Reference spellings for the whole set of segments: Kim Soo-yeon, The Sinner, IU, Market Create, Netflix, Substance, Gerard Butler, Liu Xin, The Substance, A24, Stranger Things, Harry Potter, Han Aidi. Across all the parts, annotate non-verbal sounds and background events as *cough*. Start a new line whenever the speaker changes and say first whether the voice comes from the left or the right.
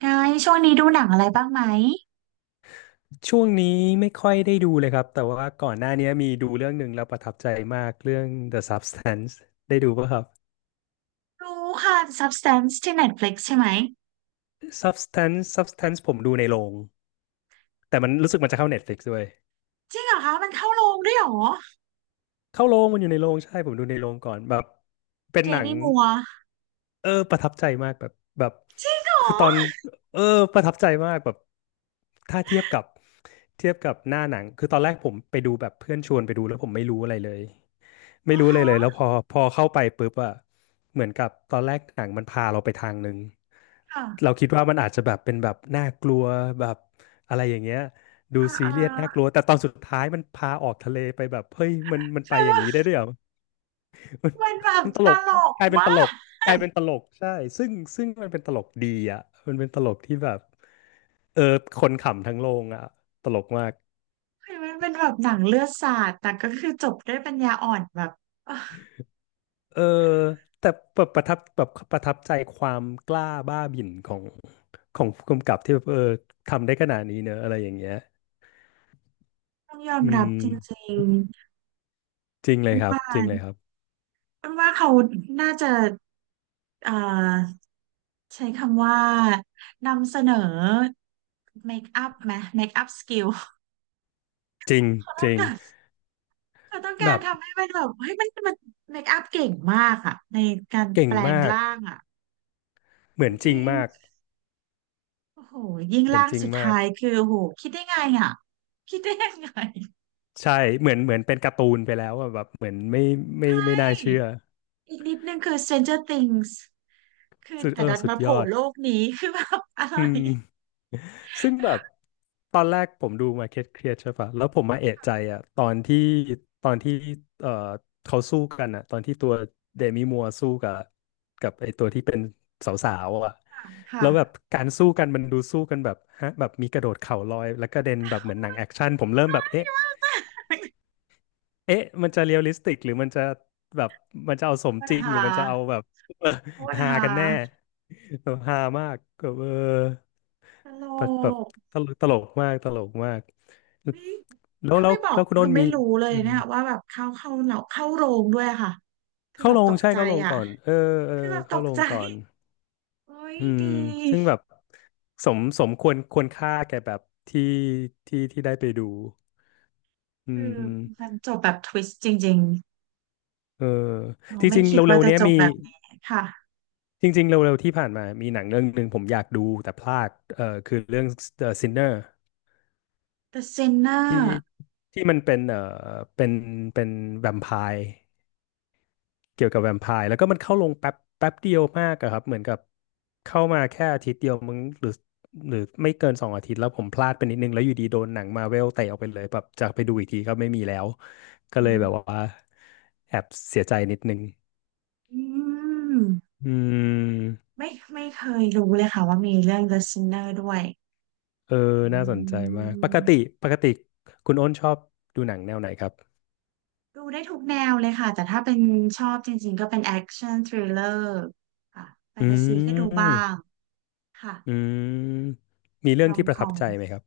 right: ไงช่วงนี้ดูหนังอะไรบ้างไหม
left: ช่วงนี้ไม่ค่อยได้ดูเลยครับแต่ว่าก่อนหน้านี้มีดูเรื่องหนึ่งแล้วประทับใจมากเรื่อง The Substance ได้ดูป่ะครับ
right: ดูค่ะ Substance ที่ Netflix ใช่ไหม
left: Substance ผมดูในโรงแต่มันรู้สึกมันจะเข้า Netflix ด้วย
right: จริงเหรอคะมันเข้าโรงด้วยเหรอ
left: เข้าโรงมันอยู่ในโรงใช่ผมดูในโรงก่อนแบบเป็น
right: เด
left: หนัง
right: มี่มัวร์
left: ประทับใจมากแบบแบบ
right: จริงเหรอ
left: คือตอนเออประทับใจมากแบบถ้าเทียบกับเทียบกับหน้าหนังคือตอนแรกผมไปดูแบบเพื่อนชวนไปดูแล้วผมไม่รู้อะไรเลย ไม่
right: อ๋อ
left: รู้เลยเลย
right: ฮะ
left: แล้วพอเข้าไปปุ๊บอะเหมือนกับตอนแรกหนังมันพาเราไปทางหนึ่ง
right: ค่ะ
left: เราคิดว่ามันอาจจะแบบเป็นแบบน่ากลัวแบบอะไรอย่างเงี้ยดู
right: อ่า
left: ซี
right: อ่า
left: เรียสน่ากลัวแต่ตอนสุดท้ายมันพาออกทะเลไปแบบเฮ้ยมันไปอย่างนี้
right: คื
left: ได้
right: อ
left: ด้วยเหรอมัน
right: มันแบบ
left: มันต
right: ต
left: ลก
right: ลก
left: กลายเป็นต
right: มา
left: ลก
right: ก
left: กลายเป็นตลกใช่ซึ่งซึ่งมันเป็นตลกดีอ่ะมันเป็นตลกที่แบบเออคนขำทั้งโรงอ่ะตลกมาก
right: เฮมันเป็นแบบหนังเลือดสาดแต่ก็คือจบด้วยปัญญาอ่อนแบบอ่ะ
left: เออแต่แบบประทับใจความกล้าบ้าบิ่นของของผู้กำกับที่แบบทำได้ขนาดนี้เนอะอะไรอย่างเงี้ย
right: ต้องยอม
left: อื
right: รับ
left: ม
right: จริง
left: จริง
right: ๆ
left: เล
right: มั
left: ย
right: น
left: ครับ
right: ว่า
left: จริงเลยครับ
right: มันว่าเขาน่าจะเอ่อใช้คำว่านำเสนอเมคอัพไหมเมคอัพสกิล
left: จริงจริง
right: เขาต้อง
left: แบ
right: การ
left: บ
right: ทำให้มันแบบเฮ้ยมันมันเมคอัพเก่งมากอะในการ
left: เก่
right: แป
left: ง
right: ลง
left: มาก
right: ร่างอะ
left: เหมือน
right: จ
left: จริง
right: ริง
left: มาก
right: ๆโอ้โหยิ่ง
left: เหมือน
right: ร่าง
left: จริง
right: สุด
left: มาก
right: ท้ายคือโอ้โหคิดได้ไงอะคิดได้ยังไง
left: ใช่เหมือนเป็นการ์ตูนไปแล้วอะแบบเหมือนไม่ไม่น่าเชื่อ
right: อีกนิดนึงคือ Stranger Things คือ
left: สุด
right: แต่ดัน
left: สุด
right: มาโผ
left: ยอ
right: ล่
left: ด
right: โลกนี้คือแบบอะไร
left: อืม ซึ่งแบบตอนแรกผมดู Market Create ใช่ปะแล้วผมมาเอะใจอ่ะตอนที่เอ่อเขาสู้กันอ่ะตอนที่ตัวเดมิมัวร์สู้กับกับไอตัวที่เป็นสาวๆอ่ะ
right: ค่ะ
left: แล้วแบบการสู้กันมันดูสู้กันแบบฮะแบบมีกระโดดเข่าลอยแล้วกระเด็นแบบเหมือนหนังแอคชั่นผมเริ่มแบบเอ๊ะมันจะเรียลลิสติกหรือมันจะแบบมันจะเอาสม
right: ปัญ
left: จริงห
right: หา
left: รือมันจะเอาแบบ *laughs* เออ
right: ปัญ
left: ฮา
right: หา
left: กันแน่แบบฮามากแบบ
right: ตล
left: แบบ
right: ก
left: ตลกมาก
right: เฮ้ย
left: แล้ว
right: ถ้า
left: แล้
right: ไม่
left: ว
right: บอก
left: แล้วคุณ
right: คื
left: โน้
right: อ
left: น
right: ไม่
left: มี
right: รู้เลย
left: อืม
right: เนี่ยว่าแบบเข้าเราเข้าโรงด้วยอะค่ะคือ
left: เข้า
right: แบบ
left: ล
right: ต
left: ง
right: ก
left: ใช่
right: ใจ
left: เข้าลง
right: อ่ะ
left: ก่อนเออ
right: คือแบบต
left: เข้า
right: ก
left: ลง
right: ใจ
left: ก่อน
right: โอ้ย
left: อืม
right: ดี
left: ซึ่งแบบสมควรค่าแก่แบบที่ที่ที่ได้ไปดูอื
right: คือมั
left: ม
right: นจบแบบทวิสต์จริง
left: เออ
right: ๆเรา
left: จ
right: ไม่
left: ริงๆ
right: คิด
left: เร็
right: ว่า
left: วๆ
right: จะ
left: เนี้ย
right: จบ
left: มี
right: แบบนี้ค่ะ
left: จริงๆเร็วๆที่ผ่านมามีหนังเรื่องหนึ่งผมอยากดูแต่พลาดคือเรื่อง The Sinner
right: The
left: ที่
right: Sinner
left: ที่มันเป็นเป็นเป็นแวมไพร์ เกี่ยวกับแวมไพร์แล้วก็มันเข้าลงแป๊บแป๊บเดียวมากอะครับเหมือนกับเข้ามาแค่อาทิตย์เดียวมึงหรือหรือไม่เกินสองอาทิตย์แล้วผมพลาดไปนิดนึงแล้วอยู่ดีโดนหนังมาเวลเตะออกไปเลยแบบจะไปดูอีกทีก็ไม่มีแล้วก็เลยแบบว่าแอบเสียใจนิดนึง
right: อืม
left: อืม
right: ไม่ไม่เคยรู้เลยค่ะว่ามีเรื่อง The Sinner ด้วย
left: เออ
right: อ
left: น่าสนใจ
right: ื
left: มากปกติ
right: ม
left: ปกติคุณอ้นชอบดูหนังแนวไหนครับ
right: ดูได้ทุกแนวเลยค่ะแต่ถ้าเป็นชอบจริงๆก็เป็นแอคชั่นทริลเลอร์ค่ะแฟ
left: อื
right: นตาซีก็ดูบ้า
left: ม
right: งค่ะ
left: อืมมีเรื่
right: ร
left: อง
right: อม
left: ที่ป
right: ค
left: ระ
right: อ
left: ทับ
right: ม
left: ใจไหมครับ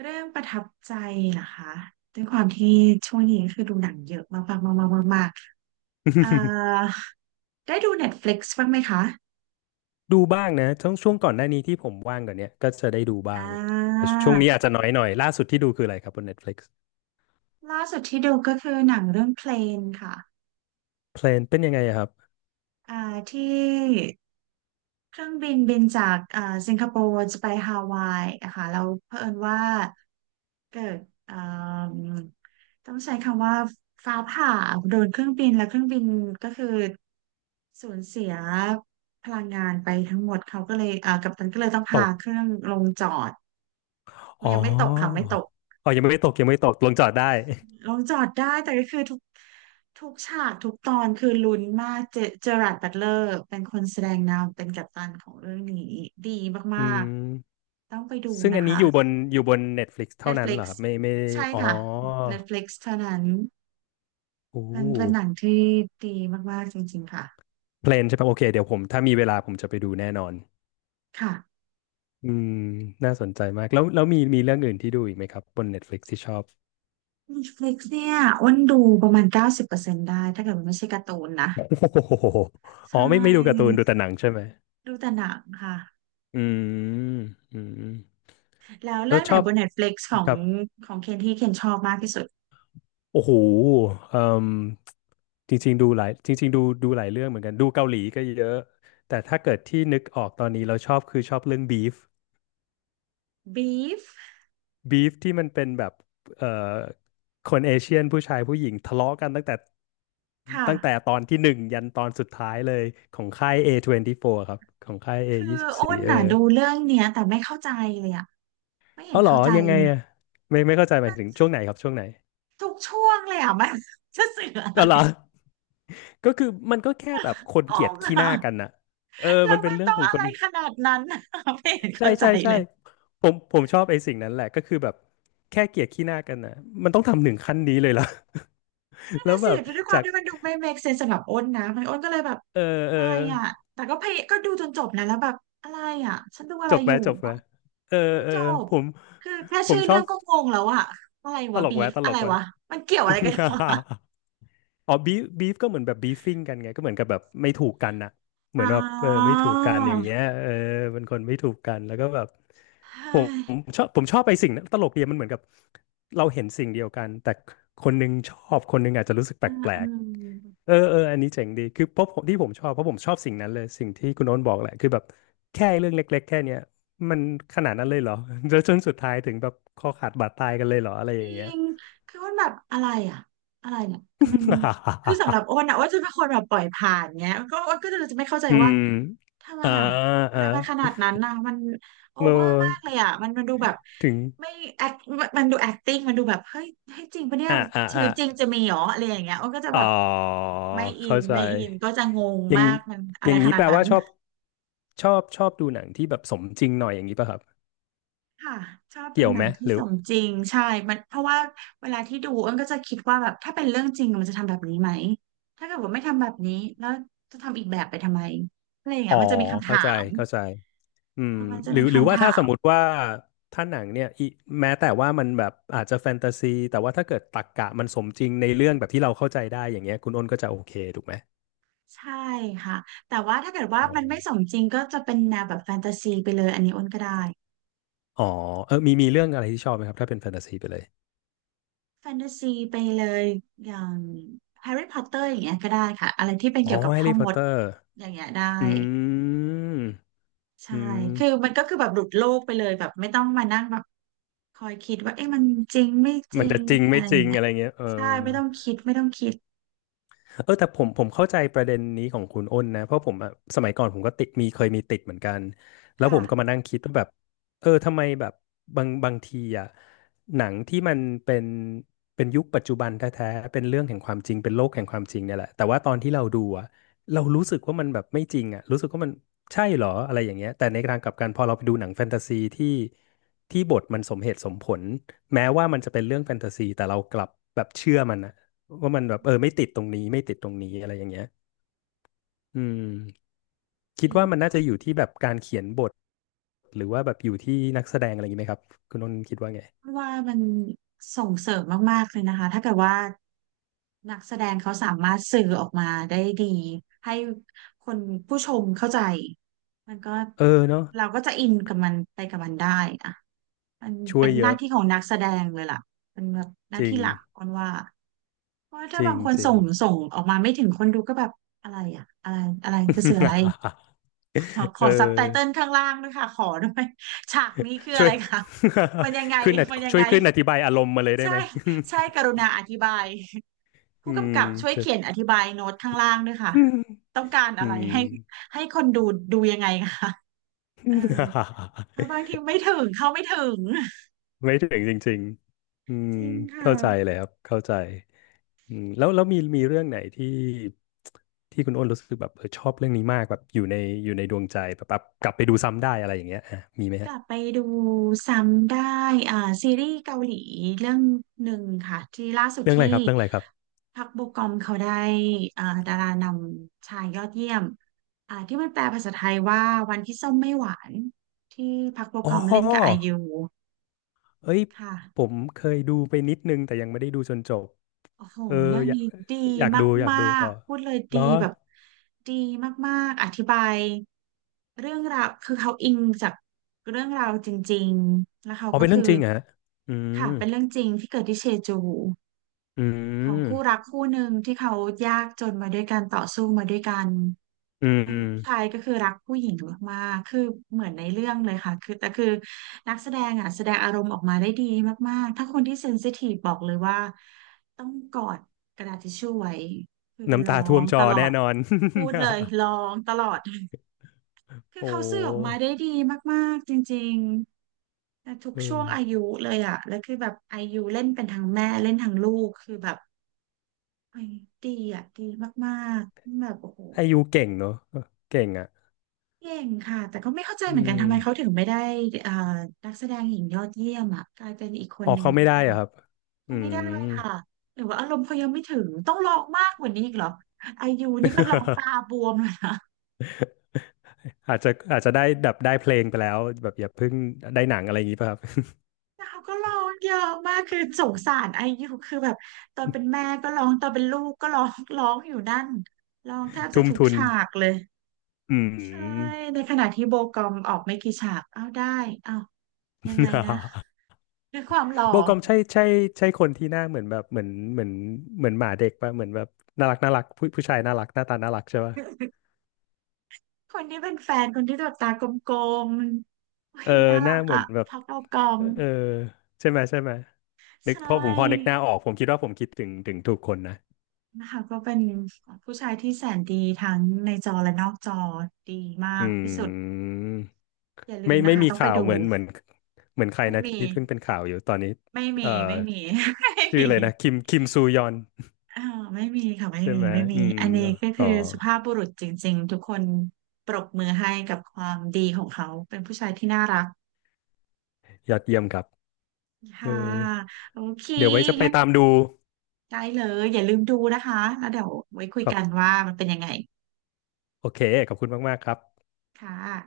right: เรื่องประทับใจเหรอคะด้วยความที่ช่วงนี้คือดูหนังเยอะมากๆๆๆๆได้ดู Netflix บ้างไหมคะ
left: ดูบ้างนะช่วงก่อนหน้านี้ที่ผมว่างกว่อนเนี้ยก็จะได้ดูบ้า
right: อ่
left: งแต่
right: า
left: ช่วงนี้อาจจะน้อยหน่อยล่าสุดที่ดูคืออะไรครับบน Netflix
right: ล่าสุดที่ดูก็คือหนังเรื่องเพลนค่ะ
left: เพลนเป็นยังไงอะครับ
right: อ่าที่เครื่องบินบินจากสิงคโปร์จะไปฮาวายนะคะแล้วเผอิญว่าเกิดอ่ามต้องใช้คำว่าฟ้าผ่าโดนเครื่องบินแล้วเครื่องบินก็คือสูญเสียพลังงานไปทั้งหมดเขาก็เลยกัปตันก็เลยต้อง
left: ต
right: พา
left: ก
right: เครื่องลงจอด
left: อ๋
right: ยังไม่ตกค่ะไม่
left: อ
right: ตก
left: ยังไม่ตกยังไม่ตกลงจอดได้
right: ลงจอดได้แต่ก็คือทุกฉากทุกตอนคือลุ้นมากเจเจอราร์ดบัตเลอร์เป็นคนแสดงนำเป็นกัปตันของเรื่องนี้ดี
left: อื
right: มาก
left: ม
right: ๆต้องไปดู
left: ซึ่ง
right: นะ
left: อันนี้
right: คะ
left: อยู่บนอยู่บน Netflix เท่านั้นเห
right: Netflix
left: รอครับไม่ไม่
right: ใช่
left: อ๋อ
right: ค่ะ Netflix เท่านั้น
left: โอ้
right: เป็นเป็นหนังที่ดีมากๆจริงๆค่ะ
left: เพลนใช่ปะโอเคเดี๋ยวผมถ้ามีเวลาผมจะไปดูแน่นอน
right: ค่ะ
left: อืมน่าสนใจมากแล้วแล้วมีมีเรื่องอื่นที่ดูอีกไหมครับบน Netflix ที่ชอบ
right: Netflix เนี่ยอ้วนดูประมาณ90%ได้ถ้าเกิดมันไม่ใช่การ์ตูนนะ
left: *laughs* โอ้โหอ๋อ
right: ใช่
left: ไม่ดูการ์ตูนดูแต่หนังใช่ไหม
right: ดูแต่หนังค่ะ
left: อืมอืม
right: แล้ว
left: แล้
right: เรื่อ
left: ว
right: งไห
left: ช
right: น
left: อบ
right: บน Netflix ของ
left: ครับ
right: ของเคนที่เคนชอบมากที่สุด
left: โอ้โหเอ่มจริงๆดูหลายจริงๆดูหลายเรื่องเหมือนกันดูเกาหลีก็เยอะแต่ถ้าเกิดที่นึกออกตอนนี้เราชอบคือชอบเรื่องบีฟ
right: บีฟ
left: บีฟที่มันเป็นแบบเอ่อคนเอเชียนผู้ชายผู้หญิงทะเลาะกันตั้งแต่
right: ค่ะ
left: ตั้งแต่ตอนที่หนึ่งยันตอนสุดท้ายเลยของค่าย A24 ครับของค่าย
right: คืออ้น
left: A24
right: น่ะดูเรื่องเนี้ยแต่ไม่เข้าใจเลยอ่ะไม่เห็
left: อ๋อ
right: น
left: เหรอ
right: เข้าใจ
left: ยังไง
right: อะ
left: อะไม่เข้าใจหมายถึงช่วงไหนครับช่วงไหน
right: ทุกช่วงเลยอ่ะมันจะสื่ออะไร
left: ก็เหรอ ก็คือมันก็แค่แบบคน
right: ง
left: เกลียด
right: ง
left: ขี้ห
right: อ่ะ
left: น้ากันน่ะเออ
right: แล้
left: มั
right: ว
left: นเป็น
right: มัน
left: เรื่อง
right: ต้อง
left: ของ
right: อะ
left: ค
right: ไร
left: น
right: ขนาดนั้นอะไม่เห็น
left: ใช่
right: เข้าใจ
left: ใช่
right: เล
left: ใช่
right: ย
left: ผมชอบไอ้สิ่งนั้นแหละก็คือแบบแค่เกลียดขี้หน้ากันน่ะมันต้องทำถึงขั้นนี้เลยเหรอ
right: นั่น
left: *laughs* แล้ว
right: น่ะ
left: แบ
right: สิ
left: บ
right: ด้วยควา
left: จา
right: ม
left: ก
right: ที่มันดูไม่ make sense สำหรับอ้นนะมันอ้นก็เลยแบบ
left: เออ
right: อะ
left: เออ
right: ไรอ่ะแต่ก็พยก็ดูจนจบนะแล้วแบบอะไรอ่ะฉันดูอะ
left: จ
right: ไร
left: บไห
right: อ
left: ม
right: ยู่
left: จบไหม
right: อะ
left: เออ
right: ดู
left: เออ
right: จบ
left: ผม
right: คือแค่
left: ผ
right: ชื่
left: ม
right: อ
left: ชอ
right: เรื่อ
left: บ
right: งก็งงแล้วอ่ะอะไร
left: ต
right: วะ
left: ลก
right: บี
left: แว้
right: ฟ
left: ตล
right: อะไร
left: กแว้
right: วะมันเกี่ยวอะไรกันวะ *laughs*
left: *laughs* อ๋อบีฟบีฟก็เหมือนแบบบีฟ i ิ g กันไงก็เหมือนกับแบบไม่ถูกกันน่ะเหมื
right: อ๋
left: อนแบบ
right: อ
left: ไม่ถูกกันอย่างเงี้ยเป็นคนไม่ถูกกันแล้วก็แบบ
right: เฮ้
left: ผมผ
right: ย
left: มชอบผมชอบไปสิ่งนั้นตลกดีมันเหมือนกับเราเห็นสิ่งเดียวกันแต่คนหนึงชอบคนหนึงอาจจะรู้สึกแป
right: อ่า
left: ล
right: อ่
left: ก
right: า
left: ๆเอออันนี้เจ๋งดีคือเพราะผมที่ผมชอบเพราะผมชอบสิ่งนั้นเลยสิ่งที่คุณโน้นบอกแหละคือแบบแค่เรื่องเล็กๆแค่เนี้ยมันขนาดนั้นเลยเหรอแล้วจนสุดท้ายถึงแบบคอขาดบาดตายกันเลยเหรออะไร
right: จ
left: อ
right: ริ
left: ย่างเงี้ย
right: งคืออ้วนแบบอะไรอ่ะอะไรเนี่ยมันคือสำหรับอ้
left: *laughs*
right: วนอ่ะอ้วนจะเป็นคนแบบปล่อยผ่านเงี้ยก็อ้วนก็จะไม่เข้าใจ
left: อื
right: ว่า
left: ม
right: ทำไม
left: อ่า
right: อ่ะอะไร
left: อ่า
right: มันขนาดนั้นนะมันโอ
left: เอ
right: เวอร์มากเล
left: อ
right: ยอ่ะมันมันดูแบบ
left: ถึง
right: ไม่แอคมันดู acting มันดูแบบเฮ้ยเฮ้ยจริงปะเนี่ย
left: อ่าอ่า
right: ชี
left: อ่า
right: วิตจริงจะมีเหรออะไรอย่างเงี้ยอ้วนก็จะ
left: อ๋อ
right: แบบไม่อิ
left: เข้า
right: น
left: ใจ
right: ไม่อินก็จะงง
left: อย่าง
right: มากมันอะ
left: อ
right: ไร
left: ย่าง
right: ข
left: นี้
right: นา
left: แป
right: ด
left: ล
right: นั้
left: ว่า
right: น
left: ชอบชอบดูหนังที่แบบสมจริงหน่อยอย่างนี้ป่ะครับ
right: ค่ะชอบดู
left: เกี่ยว
right: หนั
left: ไหม
right: งที่
left: หรื
right: ส
left: อ
right: มจริงใช่มันเพราะว่าเวลาที่ดูอ้นก็จะคิดว่าแบบถ้าเป็นเรื่องจริงมันจะทำแบบนี้ไหมถ้าเกิดว่าไม่ทำแบบนี้แล้วจะทำอีกแบบไปทำไมอะไรอย่าง
left: อ๋
right: เงี้
left: อ
right: ยมันจะมีคำ
left: เข้า
right: ถา
left: ใจ
right: ม
left: เข้าใจอื
right: เอ
left: ม
right: อมันจะ
left: หรื
right: มี
left: อหรือ
right: คำ
left: ว่าถ้า
right: ถา
left: ส
right: ม
left: มมติว่าถ้าหนังเนี่ยแม้แต่ว่ามันแบบอาจจะแฟนตาซีแต่ว่าถ้าเกิดตรรกะมันสมจริงในเรื่องแบบที่เราเข้าใจได้อย่างเงี้ยคุณอ้นก็จะโอเคถูกไหม
right: ใช่ค่ะแต่ว่าถ้าเกิดว่า
left: อ๋อ
right: มันไม่สมจริงก็จะเป็นแนวแบบแฟนตาซีไปเลยอันนี้อ้นก็ได้
left: อ๋อเออมีเรื่องอะไรที่ชอบไหมครับถ้าเป็นแฟนตาซีไปเลย
right: แฟนตาซีไปเลยอย่างแฮร์รี่พอตเตอร์อย่างเงี้ยก็ได้ค่ะอะไรที่เป็น
left: อ๋อ
right: เกี่ยวกับ
left: แฮร์
right: พ่อ
left: รี่พ
right: ม
left: อตเต
right: ด
left: อร์
right: อย่างเงี้ยได้
left: อืม
right: ใช่
left: อืม
right: คือมันก็คือแบบหลุดโลกไปเลยแบบไม่ต้องมานั่งแบบคอยคิดว่าเอ๊ะมันจริงไม่จ
left: มั
right: ริ
left: นจะ
right: ง
left: จริง
right: อะ
left: ไม่
right: ไร
left: จ
right: อ
left: ริ
right: ย่าง
left: ง
right: เงี้ย
left: อะไรเงี้ยเออ
right: ใช่ไม่ต้องคิดไม่ต้องคิด
left: เออแต่ผมเข้าใจประเด็นนี้ของคุณอ้นนะเพราะผมอะสมัยก่อนผมก็ติดมีเคยมีติดเหมือนกันแล้วผ
right: ค่ะ
left: มก็มานั่งคิดว่าแบบเออทำไมแบบบางทีอะหนังที่มันเป็นเป็นยุคปัจจุบันแท้ๆเป็นเรื่องแห่งความจริงเป็นโลกแห่งความจริงเนี่ยแหละแต่ว่าตอนที่เราดูอะเรารู้สึกว่ามันแบบไม่จริงอะรู้สึกว่ามันใช่เหรออะไรอย่างเงี้ยแต่ในทางกลับกันพอเราไปดูหนังแฟนตาซีที่บทมันสมเหตุสมผลแม้ว่ามันจะเป็นเรื่องแฟนตาซีแต่เรากลับแบบเชื่อมันอะ ว่ามันแบบเออไม่ติดตรงนี้ไม่ติดตรงนี้อะไรอย่างเงี้ยอืมคิ
right: จ
left: ด
right: ริง
left: ว่ามันน่าจะอยู่ที่แบบการเขียนบทหรือว่าแบบอยู่ที่นักแสดงอะไรอย่างงี้ไหมครับคุณนนท์คิดว่าไง
right: ว่ามันส่งเสริมมากๆเลยนะคะถ้าเกิดว่านักแสดงเขาสามารถสื่อออกมาได้ดีให้คนผู้ชมเข้าใจมันก็
left: เออเนาะ
right: เราก็จะอินกับมันไปกับมันได้อะมัน
left: ช่ว
right: เป็
left: ย
right: นห
left: เย
right: น้า
left: อะ
right: ที่ของนักแสดงเลยล่ะเป็นแบบหน้า
left: จริ
right: ที่
left: ง
right: หลักคนว่า เพราะว่า
left: จ
right: ถ้า
left: ริ
right: บาง
left: ง
right: คน
left: จริ
right: ส่
left: ง
right: งส่งออกมาไม่ถึงคนดูก็แบบอะไรอ่ะอะไรอะไรจะสื่ออะไรขอ
left: *laughs*
right: ข
left: เ
right: อซับไตเติล
left: ออ
right: ข้างล่างด้วยค่ะขอด้วย *laughs* ฉากนี้คือ
left: ช่
right: อะ
left: ว
right: ไร
left: ย
right: คะมันยังไง
left: *laughs* ขึ้น
right: มันยัง
left: ช่ว
right: ไง
left: ยขึ้นอธิบายอารมณ์มาเลยได้
right: ใช่
left: ไหม
right: ใช่กรุ
left: *laughs*
right: ณาอธิบายผู้
left: อื
right: กำ
left: ม
right: กับช่วย
left: *laughs* จะ
right: เขียนอธิบายโน้ตข้างล่างด้วยค่ะต้องการ
left: อื
right: อะไร
left: ม
right: ให้ให้คนดูดูยังไงคะเออเพราะบางที
left: *laughs*
right: ไม่ถึงเข้าไม่ถึง
left: ไม่ถึงจริงๆอืม
right: จริงค่ะ
left: เข้าใจเลยครับเข้าใจ อืมแล้วมีเรื่องไหนที่คุณอ้นรู้สึกแบบเออชอบเรื่องนี้มากแบบอยู่ในดวงใจแบบแบบกลับไปดูซ้ำได้อะไรอย่างเงี้ยอ่ะมีไหม
right: ก
left: ฮะ
right: ลับไปดูซ้ำได้อ่าซีรีส์เกาหลีเรื่องหนึ่งค่ะที่ล่าสุด
left: เรื่องอะ
right: ที่
left: ไรครับเรื่องอะไรครับ
right: พักโบกอมเขาได้ดารานำชายยอดเยี่ยมที่มันแปลภาษาไทยว่าวันที่ส้มไม่หวานที่พักโบ
left: อ๋
right: ก
left: อ
right: อมเล่นกับไอยู
left: เอ้ย
right: ค
left: ผ
right: ่ะ
left: มเคยดูไปนิดนึงแต่ยังไม่ได้ดูจนจบ
right: โอ้โห
left: เออ
right: เรื่อง
left: อยาก
right: นี้ดี
left: อยากดูอยาก
right: มา
left: ดู
right: ก
left: ต่อ
right: ๆพูดเลย
left: เหร
right: ดี
left: อ
right: แบบดีมากๆอธิบายเรื่องราวคือเขาอิงจากเรื่องราวจริงๆ แล้วเขา
left: อ๋อ
right: ก็
left: เป็นเรื่
right: คื
left: อง
right: อ
left: จริงเหรอฮะอืม
right: ค่ะเป็นเรื่องจริงที่เกิดที่เชจู
left: อื
right: ของคู่รัก
left: ม
right: คู่หนึ่งที่เขายากจนมาด้วยกันต่อสู้มาด้วยกัน
left: อืม
right: นั่น
left: อื
right: คื
left: ม
right: อผู้ชายก็คือรักผู้หญิงมากๆคือเหมือนในเรื่องเลยค่ะคือแต่คือนักแสดงอ่ะแสดงอารมณ์ออกมาได้ดีมากๆถ้าคนที่เซนซิทีฟบอกเลยว่าต้องกอดกระดาษทิชชู่ไว้คือ
left: น้ำ
right: ร้อ
left: ตาท่วม
right: ง
left: จ
right: ต
left: อ
right: ลอ
left: แน่
right: ด
left: นอน
right: พูดเลยร้องตลอด
left: *laughs*
right: คือ
left: โอ้
right: เขา
left: โ
right: สื่อออกมา
left: ห
right: ได้ดีมากๆจริงๆแต่ทุก
left: เอ
right: ช่วง
left: อ
right: อายุเลยอ่ะแล้วคือแบบอายุเล่นเป็นทั้งแม่เล่นทั้งลูกคือแบบ ไอ้ยดีอ่ะดีมากๆแบบโอ้โห
left: ไอยูเก่งเนอะเก่งอ่ะ
right: เก่งค่ะแต่ก็ไม่เข้าใจ
left: อื
right: เหมือนกันทำไมเขา
left: ม
right: ถึงไม่ได้เอ่อนักแสดงหญิงยอดเยี่ยมอ่ะกลายเป็นอีกค
left: อ
right: น
left: อ
right: ห
left: ก
right: นึ่ง
left: เขาไม่
right: ได้
left: ได้อะครับ อื
right: เขาไม่
left: ม
right: ได้ค่ะหรือว่าอารมณ์เขายังไม่ถึงต้องร้องมากกว่านี้อีกเหรอไอยูนี่ก็ร้องตาบวมเลยนะ
left: อาจจะได้แบบได้เพลงไปแล้วแบบอย่าเพิ่งได้หนังอะไรอย่างนี้ป่ะครับ
right: แต่เขาก็ร้องเยอะมากคือสงสารไอยูคือแบบตอนเป็นแม่ก็ร้องตอนเป็นลูกก็ร้องร้องอยู่นั่นร้องแทบ
left: *laughs*
right: จะ
left: ทุ่ม
right: ทุก
left: ทุน
right: ฉากเลย
left: อื
right: ใช่
left: ม
right: ในขณะที่โบกอมออกไม่กี่ฉากเอ้าได้เอ้า ยังไงนะ
left: *laughs*
right: ด้วยความหล่อ
left: โบกอมใช่ใช่ใช่คนที่หน้าเหมือนแบบเหมือนเหมือนหมาเด็กป่ะเหมือนแบบน่ารักน่ารักผู้ชายน่ารักหน้าตาน่ารักใช่ป่ะ
right: *laughs* คนที่เป็นแฟนคนที่แบบตากลมๆ
left: เออ
right: วิ่งน่า
left: ห
right: รั
left: น้า
right: ก
left: เหมื
right: อะ
left: อนแบบ
right: พักเอากอม
left: เออใช่ไหมนึ
right: ใช
left: กพอผมนึกห
right: ่
left: น้าออกผมคิดว่าผมคิดถึงถูกคนนะ
right: นะคะก็เป็นผู้ชายที่แสนดีทั้งในจอและนอกจอดีมา
left: อื
right: กที่สุด
left: ม
right: อย่าลื
left: ไม่
right: มนะ
left: ไม่
right: คะ
left: มี
right: ต้องไป
left: ข่าว
right: ดู
left: เหมือนเหมือนใครนะที่เพิ่งเป็นข่าวอยู่ตอนนี้
right: ไม่มี
left: เอ่อ
right: ไม่มี *laughs* ไม่
left: ชื่อ
right: มี
left: อะไรนะคิมซูยอน
right: อ่าไม่มีค่ะ
left: *laughs*
right: ไม่
left: ใช่
right: มี
left: ไหม
right: ไม่มี
left: อืม
right: อันนี้ก็
left: อ๋
right: คือ
left: อ
right: สุภาพบุรุษจริงๆทุกคนปรบมือให้กับความดีของเขาเป็นผู้ชายที่น่ารัก
left: ยอดเยี่ยมครับเออ
right: ค่ะโอเค
left: เดี๋ยวไว้จะไป
right: งั้น
left: ตามดู
right: ได้เลยอย่าลืมดูนะคะแล้วเดี๋ยวไว้คุย
left: ครั
right: กัน
left: บ
right: ว่ามันเป็นยังไง
left: โอเคขอบคุณมากๆครับ
right: ค่ะ